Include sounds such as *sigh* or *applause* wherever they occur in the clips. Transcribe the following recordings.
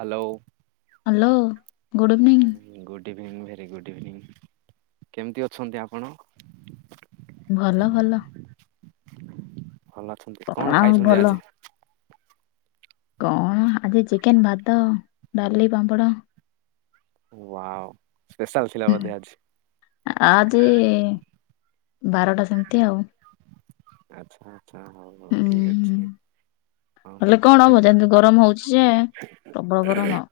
Hello good evening hello good good evening very good evening କେମିତି ଅଛନ୍ତି ଆପଣ? ଭଲ ଭଲ। ଭଲ ଅଛନ୍ତି, କଣ ଆଉ ଖାଇଛନ୍ତି ଭଲ। ଆଜି? କଣ ଆଜି ଚିକେନ୍, ଭାତ, ଡାଲି, ପାମ୍ପଡ଼। ଓହ୍ୱା। ହୁଁ, ଆଜି ବାରଟା ସେମିତି ଆଉ ଆଚ୍ଛା, ଆଚ୍ଛା ହଉ ହଉ ହୁଁ ଠିକ୍ ଅଛି। ହଁ ହେଲେ କଣ ପାଠ ହବ ଯେମିତି ଗରମ ହଉଛି ଯେ ପ୍ରବଳ ଗରମ ଆଉ।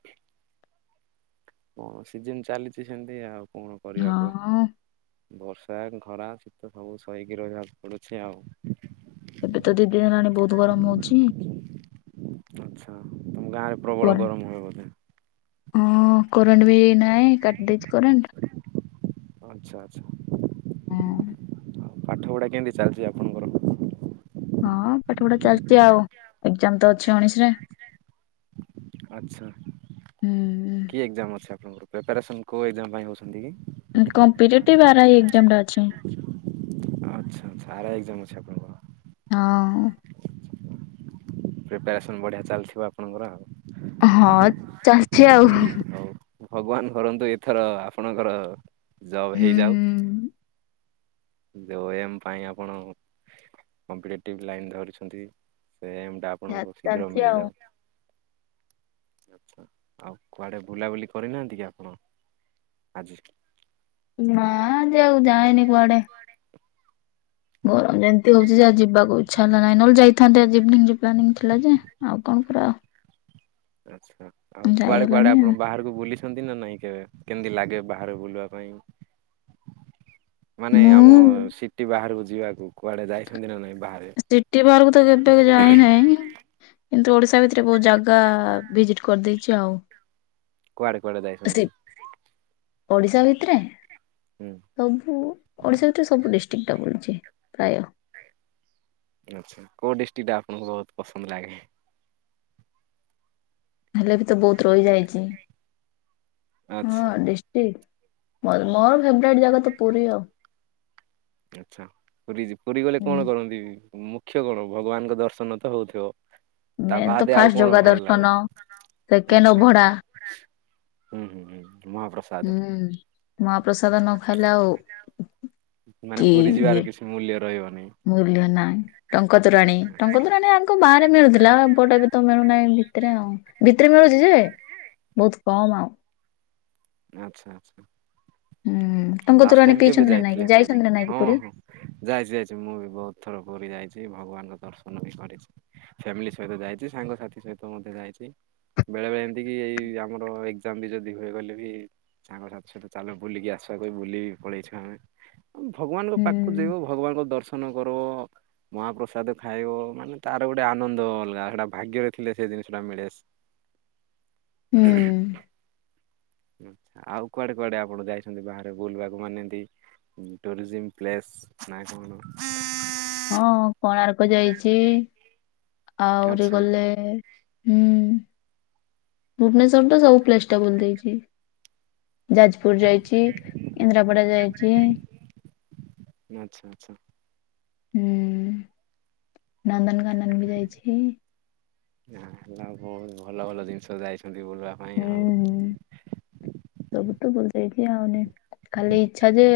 କଣ ସିଜିନ ଚାଲିଛି ସେମିତି ଆଉ କଣ କରିବାକୁ ହଁ ବର୍ଷା ଖରା ଶୀତ ସବୁ ସହିକି ରହିବାକୁ ପଡୁଛି ଆଉ ଏବେ ତ ଦି ଦିିନ ହେଲାଣି ବହୁତ ଗରମ ହଉଛି ଆଚ୍ଛା ତମ ଗାଁରେ ପ୍ରବଳ ଗରମ ହୁଏ ବୋଧେ? ହ କରେଣ୍ଟ ବି ନାଁଇ କାଟି ଦେଇଛି କରେଣ୍ଟ ଆଚ୍ଛା ଆଚ୍ଛା ହଁ ପାଠପଢ଼ା କେମିତି ଚାଲିଛି ଆପଣଙ୍କର ହଁ ପାଠ ପଢ଼ା ଚାଲିଛି ଆଉ ଏକ୍ଜାମ ତ *unintelligible* ଅଛି ଉଣେଇଶରେ ଆଚ୍ଛା କି ହୁଁ ଏକ୍ଜାମ ଅଛି ଆପଣଙ୍କର ପ୍ରିପାରେସନ୍ କେଉଁ ଏକ୍ଜାମ ପାଇଁ ହେଉଛନ୍ତି କି? ଉ କମ୍ପିଟେଟିଭ ଆର ଆଇ ଏଜାମ ଟା ଅଛି ଆଚ୍ଛା ଆଚ୍ଛା ଆର ଆଇ ଏକ୍ଜାମ ଅଛି ଆପଣଙ୍କର ହଁ ପ୍ରିପାରେସନ ବଢିଆ ଚାଲିଥିବ ଆପଣଙ୍କର ଆଉ ହଁ ଚାଲିଛି ଆଉ ହଉ ଭଗବାନ କରନ୍ତୁ ଏଥର ଆପଣଙ୍କର ଜବ ହେଇଯାଉ ଯୋଉ ଏମ୍ ପାଇଁ ଆପଣ କମ୍ପିଟେଟିଭ ଲାଇନ୍ ଧରିଛନ୍ତି ସେ ଏମଟା ଆ ଯା ଆପଣଙ୍କୁ ଶୀଘ୍ର ଚାଲିଛି ଆଉ। ମିଳିଯାଉ ଆଚ୍ଛା ଆଉ କୁଆଡ଼େ ବୁଲାବୁଲି କରିନାହାନ୍ତି କି ଆପଣ ଆଜି ନା ଯାଉ ଯାଇନି କୁଆଡେ କୁଆଡେ ଗରମ ଯେମିତି ହଉଛି ଯେ ଯିବାକୁ ଇଚ୍ଛା ନ ନାହିଁ ନହେଲେ ଯାଇଥାନ୍ତେ ଆଜି ଇବିନିଙ୍ଗ ପ୍ଳାନିଙ୍ଗ ଥିଲା ଯେ ଆଉ କଣ କର ଆଚ୍ଛା ଆଉ ଯାଇ କୁଆଡେ କୁଆଡେ ହେଲାନି ଆପଣ ଆଉ ବାହାରକୁ ବୁଲିସ ଛନ୍ତି ନା ନାଇଁ କେବେ କେମିତି ଲାଗେ ବାହାରେ ବୁଲିବା ପାଇଁ? ମାନେ ଆମ ମୁଁ ସିଟି ବାହାରକୁ ଯିବାକୁ କୁଆଡେ ଯାଇଛନ୍ତି ନା ନାଇଁ ବାହ ସ୍ତିଟି ବାହାରକୁ ତ କେବେ ଯାଇନାହିଁ। କିନ୍ତୁ ଓଡିଶା ଭିତରେ ବହୁତ ଜାଗା ଭିଜିଟ କରିଦେଇଛି ଆଉ। କୁଆଡ଼େ କୁଆଡ଼େ ସେ ଯାଇଛନ୍ତି? ଓଡିଶା ଭିତରେ? ହୁଁ। ସବୁ ଓଡ଼ିଶା ଭିତରେ ସବୁ ଡିଷ୍ଟ୍ରିକ୍ଟା ବୁଲିଛି ପ୍ରାୟ। ଆଚ୍ଛା କୋଉ ଡିଷ୍ଟ୍ରିକ୍ଟା ଆପଣଙ୍କୁ ବହୁତ ପସନ୍ଦ ଲାଗେ? ହେଲେ ବି ତ ବହୁତ ରହିଯାଇଛି ହଁ ଆଚ୍ଛା। ଡିଶ ଟି ମୋ ମୋର ଫେବରାଇଟ ଜାଗା ତ ପୁରୀ ଆଉ। ଆଚ୍ଛା ପୁରୀ ପୁରୀ ଗଲେ ହୁଁ। କଣ କରନ୍ତି ମୁଖ୍ୟ କଣ ଭଗବାନଙ୍କ ଦର୍ଶନ ତ ହଉଥିବ। ତା ମେନ୍ ତ ବାଦ ଆଉ ଫାଷ୍ଟ କଣ ଜଗା ଭଲ ଦର୍ଶନ ଲାଗେ ସେକେଣ୍ଡ ଆଛା। ଅଭଡା ହୁଁ ହୁଁ ହୁଁ ମହାପ୍ରସ ହୁଁ ମହାପ୍ରସାଦ ନ ଖାଇଲେ ଆଉ ମାନେ କି ପୁରୀ ଇଏ ଯିବାର କିଛି ମୂଲ୍ୟ ରହିବନି। ମୂଲ୍ୟ ନାହିଁ ଟଙ୍କ ତୋରାଣୀ ଟଙ୍କ ତୋରାଣୀ ଆ ଙ୍କ ବାହାରେ ମିଳୁଥିଲା ଏପଟେ ବି ତ ମିଳୁନାହିଁ ଭିତରେ ଆଉ ଭିତରେ ମିଳୁଛି ଯେ ବହୁତ କମ ଆଉ। ଆଚ୍ଛା ହୁଁ ଆଚ୍ଛା ଟଙ୍କ ଲାଷ୍ଟ ତୋରାଣୀ ଟାଇମ କେବେ ପିଇଛନ୍ତି ନା ନାଇଁ କି ଯାଇଥିଲେ ପୁରୀ ଯାଇଛନ୍ତି ନା ନାଇଁ କି ହଁ ପୁରୀ? ହଁ। ଯାଇଛି ଯାଇଛି ମୁଁ ବି ବହୁତ ଥର ପୁରୀ ଯାଇଛି ଭଗବାନଙ୍କ ଦର୍ଶନ ବି କରିଛି। ଫ୍ୟାମିଲି ସହିତ ଯାଇଛି ସାଙ୍ଗସାଥି ସହିତ ମଧ୍ୟ ଯାଇଛି। ବେଳେ ବେଳେ ଏମିତି କିି ଏଇ ଆମର ଏକ୍ଜାମ ବି ଯଦି ହୁଏଗଲେ ବି ସାଙ୍ଗସାଥି ସହିତ ଚାଲ ବୁଲିକି ଆସିବା କହି ବୁଲିବି ପଳେଇଛୁ ଆମେ। ଭଗବାନଙ୍କ ପାଖକୁ ହୁଁ। ଯିବ ଭଗବାନଙ୍କ ଦର୍ଶନ କରବ ମହାପ୍ରସାଦ ଖାଇବ ମାନେ ତାର ଗୋଟେ ଆନନ୍ଦ ଅଲଗା ସେଟା ଭାଗ୍ୟରେ ଥିଲେ ସେ ଜିନିଷଟା ମିଳେ। *inaudible* ହୁଁ ଆଉ କୁଆଡେ କୁଆଡେ ଆପଣ ଯାଇଛନ୍ତି ବାହାରେ ବୁଲବାକୁ ମାନେ ଏମ୍ତି ଟୁରିଜିମ୍ ପ୍ଲେସ୍‌ ନା କଣ? ହଁ କୋଣାର୍କ ଯାଇଛି ଆହୁରି ଆଚ୍ଛା ଗଲେ ହୁଁ। ଭୁବନେଶ୍ୱର ତ ସବୁ ପ୍ଲେସ୍‌ଟା ବୁଲି ଦେଇଛି। ଯାଜପୁର ଯାଇଛି କେଇନ୍ଦ୍ରାପଡ଼ା ଯାଇଛି। ଆଚ୍ଛା ଆଚ୍ଛା। ହୁଁ ନନ୍ଦନକାନନ ବି ଯାଇଛି। ନା ହେଲା ବହୁତ ଭଲ ଭଲ ଜିନିଷ ଯାଇଛନ୍ତି ବୁଲିବା ପାଇଁ ହୁଁ ଆଉ। ହୁଁ। ସବୁ ତ ବୁଲି ଦେଇଛି ଆଉନି ଖାଲି ଇଚ୍ଛା ଯେ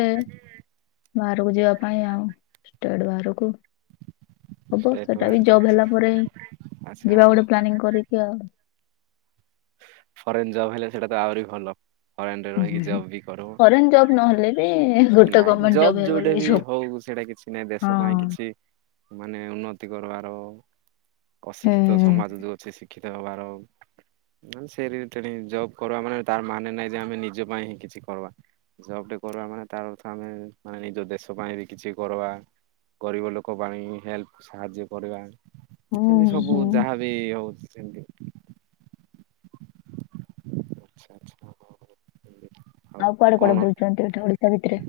ବାହାରକୁ ଯିବା ପାଇଁ ଆଉ ଷ୍ଟେଡ୍‌ ବାହାରକୁ। ହବ ଷ୍ଟେଟ୍ ସେଟା ବି ବାହାରକୁ ଜବ୍ ହେଲା ପରେ ଆଚ୍ଛା ଯିବା ଆପଣ ଗୋଟେ ପ୍ଲାନିଂ କରିକି ଆଉ। ଫରେନ୍ ଜବ୍ ହେଲେ ସେଟା ତ ଆହୁରି ଭଲ। ଫରେନ ରେ ହୁଁ ରହିକି ହୁଁ ହୁଁ। ଜବ ବି କରିବୁ ଫରେନ୍ ଜବ୍ ନହେଲେ ବି ଗୋଟେ ନାଇଁ ଗଭର୍ଣ୍ଣମେଣ୍ଟ ଜବ୍ ଜବ ହେଇଗଲେ ଯୋଉଟା ବି ଜବ୍। ହଉ ସେଟା କିଛି ଦିନେ ଦେଶ ପାଇଁ ହଁ କିଛି ମାନେ ଉନ୍ନତି କରବାର ଅଶିକ୍ଷିତ ହୁଁ ସମାଜ ଯୋଉ ଅଛି ଶିକ୍ଷିତ ହବାର ନା ସେ ବି ସେଠି ଜବ୍ କରିବା ମାନେ ତା ମାନେ ନାହିଁ ଯେ ଆମ ନିଜ ପାଇଁ ହିଁ କିଛି କରବା। ଜବଟେ କରିବା ମାନେ ତାର ଅର୍ଥ ଆମେ ମାନେ ନିଜ ଦେଶ ପାଇଁ ବି କିଛି କରବା। ଗରିବ ଲୋକ ପାଇଁ ହେଲ୍ପ ସାହାଯ୍ୟ କରିବା। ସେମତି ହୁଁ ସବୁ ହୁଁ। ଯାହାବି ହଉଛି ସେମତି ଆଚ୍ଛା ଆଚ୍ଛା। ଆଉ କୁଆଡେ କୁଆଡେ ବୁଲିଚନ୍ତି ଏଠି ଓଡିଶା ଭିତରେ।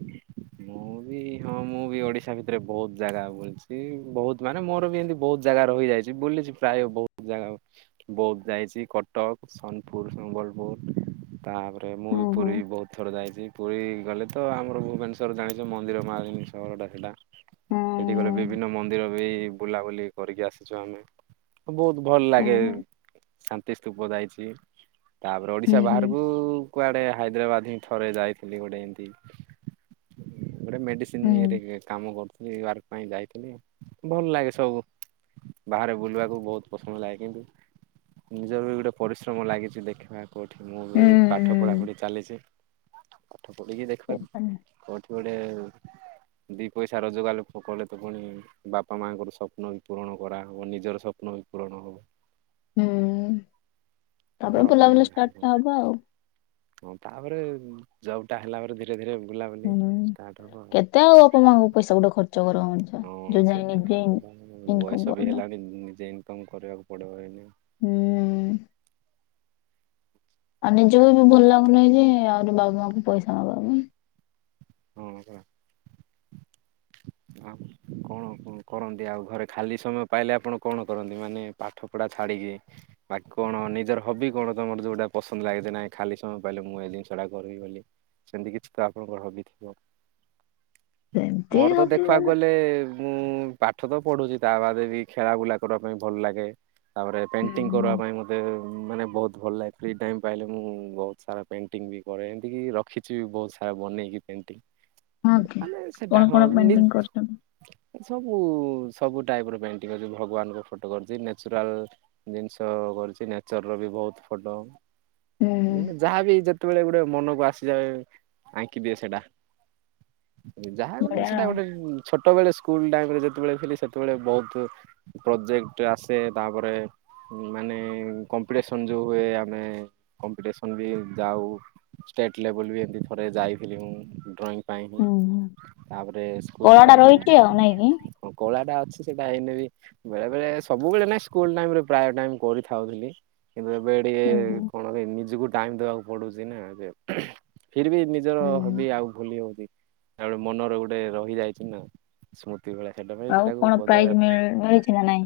ମୁଁ ବି ହଁ ମୁଁ ବି ଓଡିଶା ଭିତରେ ବହୁତ୍ ଜାଗା ବୁଲୁଛି ବହୁତ୍ ମାନେ ମୋର ବି ଏମିତି ବହୁତ୍ ଜାଗା ରହିଯାଇଛି ବୁଲିଛି ପ୍ରାୟ ବହୁତ୍ ଜାଗା। ବହୁତ୍ ଯାଇଛି କଟକ ସୋନପୁର ସମ୍ବଲପୁର ତାପରେ ମୁଁ ହୁଁ ହୁଁ ବହୁତ୍ ଥର ଯାଇଛି ପୁରୀ ଗଲେ ତ ଆମର ଭୁବନେଶ୍ୱର ଜାଣିଛ ମନ୍ଦିର ମାଳିନି ସହରଟା ଥିଲା। ହୁଁ ସେଠି ଗଲେ ବିଭିନ୍ନ ମନ୍ଦିର ବି ବୁଲାବୁଲି କରିକି ଆସିଛୁ ଆମେ। ବହୁତ୍ ଭଲ ହୁଁ ଲାଗେ ହୁଁ। ଶାନ୍ତି ସ୍ତୂପ ଯାଇଛି। ତାପରେ ହୁଁ ଓଡିଶା ହୁଁ ବାହାରକୁ କୁଆଡେ ହାଇଦ୍ରାବାଦ ହିଁ ଥରେ ଯାଇଥିଲି ଗୋଟେ ଏମତି ଗୋଟେ ହୁଁ ମେଡିସିନ ଇରେ କାମ କରୁଥିଲି ବାରେ। ପାଇଁ ଯାଇଥିଲି ଭଲ ଲାଗେ ସବୁ ବାହାରେ ବୁଲିବାକୁ ବହୁତ୍ ପସନ୍ଦ ଲାଗେ କିନ୍ତୁ ନିଜର ବି ଗୋଟେ ପରିଶ୍ରମ ଲାଗିଛି ଦେଖିବା। କୋଉଠି ମୁଁ ବି ପାଠ ହୁଁ। ପଢ଼ାପଢ଼ି ଚାଲିଛି ପାଠ ପଢ଼ିକି ଦେଖିବା ସେଇଟା ନୁହଁ। କୋଉଠି ଗୋଟେ ଦି ପଇସା ରୋଜଗାର କଲେ ତ ପୁଣି ବାପା ମାଆଙ୍କର ସ୍ୱପ୍ନ ବି ପୂରଣ କରାହବ ନିଜର ସ୍ୱପ୍ନ ବି ପୂରଣ ହବ। ହୁଁ ତାପରେ ଘର ପାଇଁ ବୁଲାବୁଲା ଭାଇ ଷ୍ଟାର୍ଟ ପାଇଁ ଟା ହବ ଆଉ। ହଁ ତାପରେ ଜବ୍ ଟା ହେଲା ପରେ ଧୀରେ ଧୀରେ ବୁଲାବୁଲି ହୁଁ ଷ୍ଟାର୍ଟ ହବ ଆଉ। କେତେ ବାପା ମାଆଙ୍କୁ ପଇସା ଗୋଟେ ଖର୍ଚ୍ଚ କରିବ ମଣିଷ ଯୋଉ ହଁ ଯାଏ ସେଟା ନିଜେ ଇନ୍ ହେଲା ଇନକମ୍ ବୟସ ବି କରୁନ ହେଲାଣି ନିଜେ ଏମ କମ କରିବାକୁ ପଡ଼ିବ ଏଇନି। ହୁଁ। ଆଉ ନିଜକୁ ବି ଭଲ ଲାଗୁନେହିଁ ଯେ ଆହୁରି ବାପା ମାଆଙ୍କୁ ପଇସା ନବା ପାଇଁ। ହଁପା। ଆଉ କଣ କରନ୍ତି ଆଉ ଘରେ ଖାଲି ସମୟ ପାଇଲେ ଆପଣ କଣ କରନ୍ତି ମାନେ ପାଠ ପଢା ଛାଡିକି ବାକି କଣ ନିଜର ହବି କଣ ତମର ଯୋଉଟା ପସନ୍ଦ ଲାଗେଯେ ନାହିଁ ଖାଲି ସମୟ ପାଇଲେ ମୁଁ ଏଇ ଜିନିଷ ଟା କରିବି ବୋଲି। ସେମିତି କିଛି ତ ଆପଣଙ୍କର ହବି ଥିବ। ସେମିତି ହବି ବ ହେଲେ ମୁଁ ପାଠ ତ ପଢୁଛି ତା ବାଦ ବି ଖେଳା ବୁଲା କରିବା ପାଇଁ ଭଲ ଲାଗେ। ତାପରେ ହୁଁ ପେଣ୍ଟିଂ ହୁଁ କରିବା। ପାଇଁ ମୋତେ ମାନେ ବହୁତ ଭଲ ଲାଗେ ଫ୍ରି ଟାଇମ୍ ପାଇଲେ ମୁଁ ବହୁତ ସାରା ପେଣ୍ଟିଙ୍ଗ ବି ହଁ କି କଣ କଣ *unintelligible* *unintelligible* ସବୁ ସବୁ ଟାଇପ ର ପେଣ୍ଟି ଅଛି। ଭଗବାନଙ୍କ ଫଟୋ କରିଛି ନଚୁରାଲ ଜିନିଷ କରଛି ନେଚର ର ବି ବହୁତ ଫଟୋ ହୁଁ ହୁଁ ଯାହାବି ଯେତେବେଳେ ଗୋଟେ ମନକୁ ଆସିଯାଏ ଆଙ୍କିଦିଏ ସେଇଟା ଯାହା ଗୋଟେ ବଢିଆ ସେଟା ଆଉ ଗୋଟେ ଛୋଟବେେଳେ ସ୍କୁଲ ଟାଇମରେ ଯେତେବେଳେ ସେତେବେଳେ ବହୁତ। ପ୍ରୋଜେକ୍ଟ ଆସେ ତାପରେ *unintelligible* ଷ୍ଟେଟ୍ ଲେବଲ ବି ଏମିତି ଥରେ ଯାଇଥିଲି ମୁଁ ଡ୍ରଂ ପାଇଁ ହି ହୁଁ ହୁଁ ତାପରେ କଳା ସ୍କୁଲ ଟା ରହିଛି ଆଉ ନାଇଁ କି ଟାଇମରେ ହଁ କଳାଟା ଅଛି ସେଟା ଏଇନେବି ବେଳେ ବେଳେ ସବୁବେଳେ ନା ସ୍କୁଲ ଟାଇରେ ପ୍ରାୟ *unintelligible* କିନ୍ତୁ ଏବେ ଟିକେ ହୁଁ ହୁଁ କଣ ନିଜକୁ ଟାଇମ ଦବାକୁ ପଡୁଛି *unintelligible* ନିଜର ହୁଁ ହୁଁ ହବି ଆଉ ଭୁଲି ହଉଛି ମନର ଗୋଟେ ରହିଯାଇଛି ନା ସ୍ମୃତି *unintelligible* ଆଉ କଣ ପ୍ରାଇଜ ମିଳି ମିଳିଛି ନା ନାଇଁ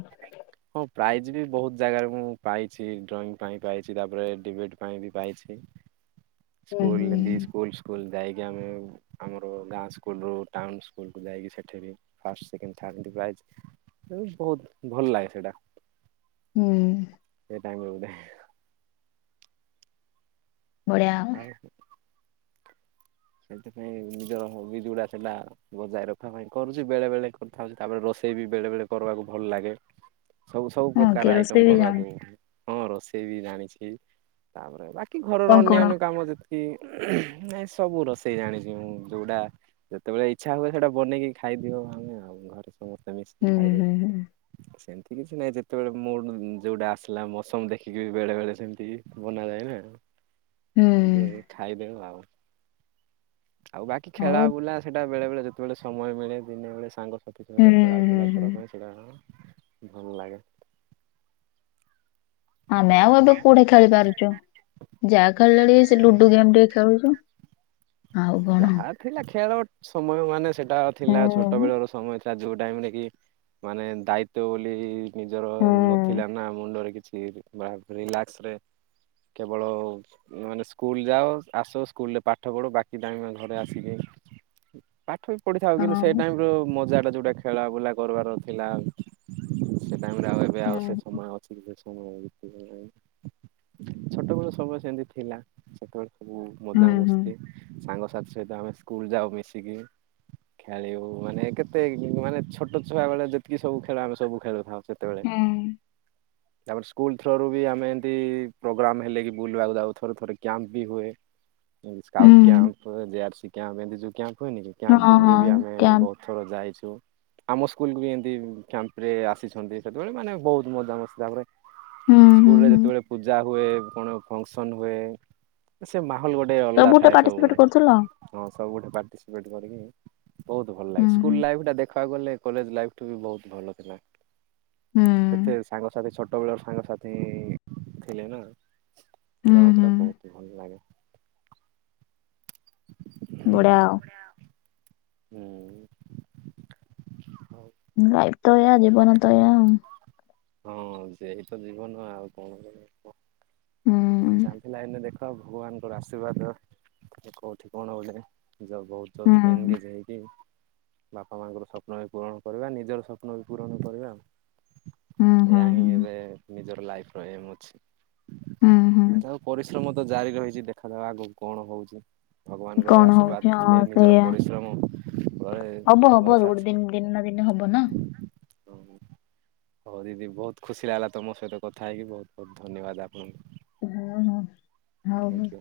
ହଁ ପ୍ରାଇଜ୍ ବି ବହୁତ ଜାଗାରେ ମୁଁ ପାଇଛି ଡ୍ରଇଂ ପାଇଁ ପାଇଛି ତାପରେ ଡିବିଟ୍ ପାଇଁ ବି ପାଇଛି। *unintelligible* ହୁଁ ହୁଁ ସ୍କୁଲକୁ ଯାଇକି ସେଠି ବି ଫାଷ୍ଟ ସେକେଣ୍ଡ *unintelligible* ପ୍ରାଇଜ୍ ବହୁତ ଭଲ ଲାଗେ ସେଇଟା। ହୁଁ। *unintelligible* ବଢିଆ। ଆଉ। ସେଇଥିପାଇଁ ନିଜର ହବି ଯୋଉଡା ଥିଲା ବଜାଇ ରଖିବା ପାଇଁ କରୁଛି ବେଳେ ବେଳେ କରିଥାଉଛି ତାପରେ ରୋଷେଇ ବି ବେଳେ ବେଳେ କରିବାକୁ ଭଲ ଲାଗେ। ସବୁ ସବୁ ହଁ କି ପ୍ରକାର ଆଇଟମ ରୋଷେଇ ବି ଜାଣୁ *unintelligible* ହଁ ରୋଷେଇ ବି ଜାଣିଛି। ତାପରେ ବାକି ଘରର କଣ କଣ ଅନ୍ୟାନ୍ୟ କାମ ଯେତିକି ସବୁ ରୋଷେଇ ଜାଣିଛି ମୁଁ ଯୋଉଟା ହୁଁ ହୁଁ ହୁଁ *unintelligible* ସେମିତି କିଛି ନାହିଁ ଯେତେବେଳେ ମୋର ଯୋଉଟା ଆସିଲା ମୌସମ ଦେଖିକି ବେଳେ ବେଳେ ସେମିତି ବନାଯାଏ ନା। ହୁଁ ଏମିତି ଖାଇଦେଉ ଆଉ। ଆଉ ବାକି ଖେଳା ହଉ ବୁଲା ସେଟା ବେଳେ ବେଳେ ଯେତେବେଳେ ସମୟ ମିଳେ ହୁଁ ହୁଁ ହୁଁ *unintelligible* *unintelligible* ଆମେ ଆଉ ଏବେ କୋଉଠି ଖେଳି ପାରୁଚୁ। ଯାଆଁ ଖେଳିଲେଣି ସେ ଲୁଡୁ ଗେମ୍ ଟିକେ ଖେଳୁଛୁ। ଆଉ କଣ ଯାଆଁ ଥିଲା ଖେଳ ସମୟ ମାନେ ସେଟା ହୁଁ ଥିଲା ଛୋଟ ହୁଁ। ବେଳର ସମୟ ଥିଲା ରାଜୁକି ଟାଇମି ରେ କି। ମାନେ ଦାଇତ୍ୱ ବୋଲି ଇ ନିଜର ହଁ ନଥିଲା ନା ମୁଣ୍ଡରେ କିଛି ବାହାର କରି ରିଲାକ୍ସ ରେ। କେବଳ। ମାନେ ସ୍କୁଲୁ ଯାଅ ଆସ ସ୍କୁଲୁରେ ପାଠ ପଢ ବାକି ଏତିକି ଟାଇମି ରେ ଘରେ ଆସିକି। ପାଠ ବି ପଢିଥାଉ ହୁଁ କିନ୍ତୁ ସେଇ ଟାଇମ ର ମଜା ଟା ଯୋଉଟା କି ଖେଳା ବୁଲା କରିବାର ଥିଲା। ସେ ଟାଇମି ରେ ଆଉ ଏବେ ଆଉ ହୁଁ ସେ ସମୟ ଅଛି। ସେ ଯେ ସମୟ *unintelligible* ନାହିଁ। ଛୋଟବେଳ ସମୟ ସେମତି ଥିଲା। ସେତେବେଳେ ସବୁ ହୁଁ ମଜା ମସ୍ତି। ହୁଁ ସାଙ୍ଗସାଥି ସହିତ ଆମେ ସ୍କୁଲୁ ଯାଉ ମିଶିକି। ଖେଳିବୁ ମାନେ କେତେ ମାନେ ଛୋଟ ଛୁଆ ବେଳେ ଯେତିକି ସବୁ ଖେଳ ଆମେ ସବୁ ଖେଳୁଥାଉ। ସେତେବେଳେ। ତାପରେ ସ୍କୁଲୁ ଥ୍ରରୁ ବି ଆମେ ଏମିତି ପ୍ରୋଗ୍ରାମ୍ ହେଲେ କିି ବୁଲିବାକୁ ଯାଉ ଥରେ ଥରେ କ୍ୟାମ୍ପ ବି ହୁଏ। ହୁଁ ସ୍କାଉଟୁ କ୍ୟା ଆପ ହେନେ। ବିୟାଶୀ କ୍ୟାପ ହେନେ ଯଉ କ୍ୟାପ ହୁଏନିକି କ୍ୟାପ ହଁ ଟିମିରେ ହଁ ଆମେ କ୍ୟାମ୍ପ ବହୁତୁ ଥର ଯାଇଛୁ। ଆମ ସ୍କୁଲୁକୁ ବି ଏମତି କ୍ୟାମ୍ପ ରେ ଆସିଛନ୍ତି ସେତେବେଳେ ମାନେ ବହୁତୁ ମଜା ମସ୍ତି ତାପରେ ହୁଁ ହୁଁ ସ୍କୁଲୁ ରେ ହୁଁ ଯେତେବେଳେ ପୂଜା ହୁଏ କଣ ଫଙ୍କସନ ହୁଏ। ସେ ମାହଲୁ ଗୋଟେ ଅଲଗା ଥାଏ। ଟିକେଟ କରୁଥିଲ? ନ ଖାଉ ଗୋଟେ ପାର୍ଟିସିପେଟେ କରିକି। ବହୁତୁ ଭଲ ଲାଗେ ହୁଁ ହୁଁ ସ୍କୁଲୁ ଲାଇଫି ଟା ଦେଖ ଦେଖି ବାକୁ ଗଲେ କଲେଜ ଲାଇଫି ଠୁ ବି ବହୁତୁ ଭଲ ଥିଲା। ହୁଁ ସେତେ ସାଙ୍ଗସଥି ଛୋଟ ଛୋଟବେଳ ର ସାଙ୍ଗସାଥି ଥିଲେ ନା। ହୁଁ ସେଟା ମା ହୁଁ କିନା ବହୁତୁ ଭଲ ଲାଗେ। ବଢିଆଉ। ୟା ଉଁ। ହୁଁ ହଉ। ଲାଇଫି ତ ଏଇଆ ଜୀବନ ତ ଏଇଆଉ। ହଁ ସେହିତ ତ ଜୀବନ ଆଉ କଣ କରିବା। ହୁଁ। ଦିନି ଚାନ୍ଦି ଲାଇନୀରେ ଦେଖ ଆଉ ଭଗବାନଙ୍କର ଆଶୀର୍ବାଦ। କୋଉଠି କଣ ବୋଲେ। ହୁଁ ଜଗବତଲ କେନ୍ ହୁଁ ଗିରେ। କିଏ। ବାପା ମାଙ୍କର ସ୍ୱପ୍ନ ବି ପୂରଣ କରିବା ନିଜର ସ୍ୱପ୍ନ ବି ପୂରଣ କରିବା ଆଉ। ହୁଁ ଏହା ହିଁ ହୁଁ ଏବେ ନିଜର ଲାଇଫି ର ଏମ୍ ଅଛି। ଉଁ ହୁଁ। ଏହାର ପରିଶ୍ରମ ତ ଜାରି ରହିଛି ଦେଖାଯାଉଁ ଆଗକୁ କଣ ହଉଛି। ଭଗବାନଙ୍କର କଣ ହଉଛି ଆଶୀର୍ବାଦ ଥିଲେ ହଁ ନିଜର ସେଇଆ ପରିଶ୍ରମ ବଳେ ହବ ହବ ଭରସା ଗୋଟେ ଦିନି ଦିନେ ନା ଦିନି ହବ ନାଁ। *inaudible* ହଁ ହଉ। କରିନି ବହୁତୁ ଖୁସି ଲାଗିଲା ତମ ସହିତ କଥା ହେଇକି ବହୁତୁ ବହୁତୁ ଧନ୍ୟବାଦ ଆପଣଙ୍କୁ। ହଁ ହଁ। ହଉଁ ହଁ। ଥ୍ୟାଙ୍କୟୁ।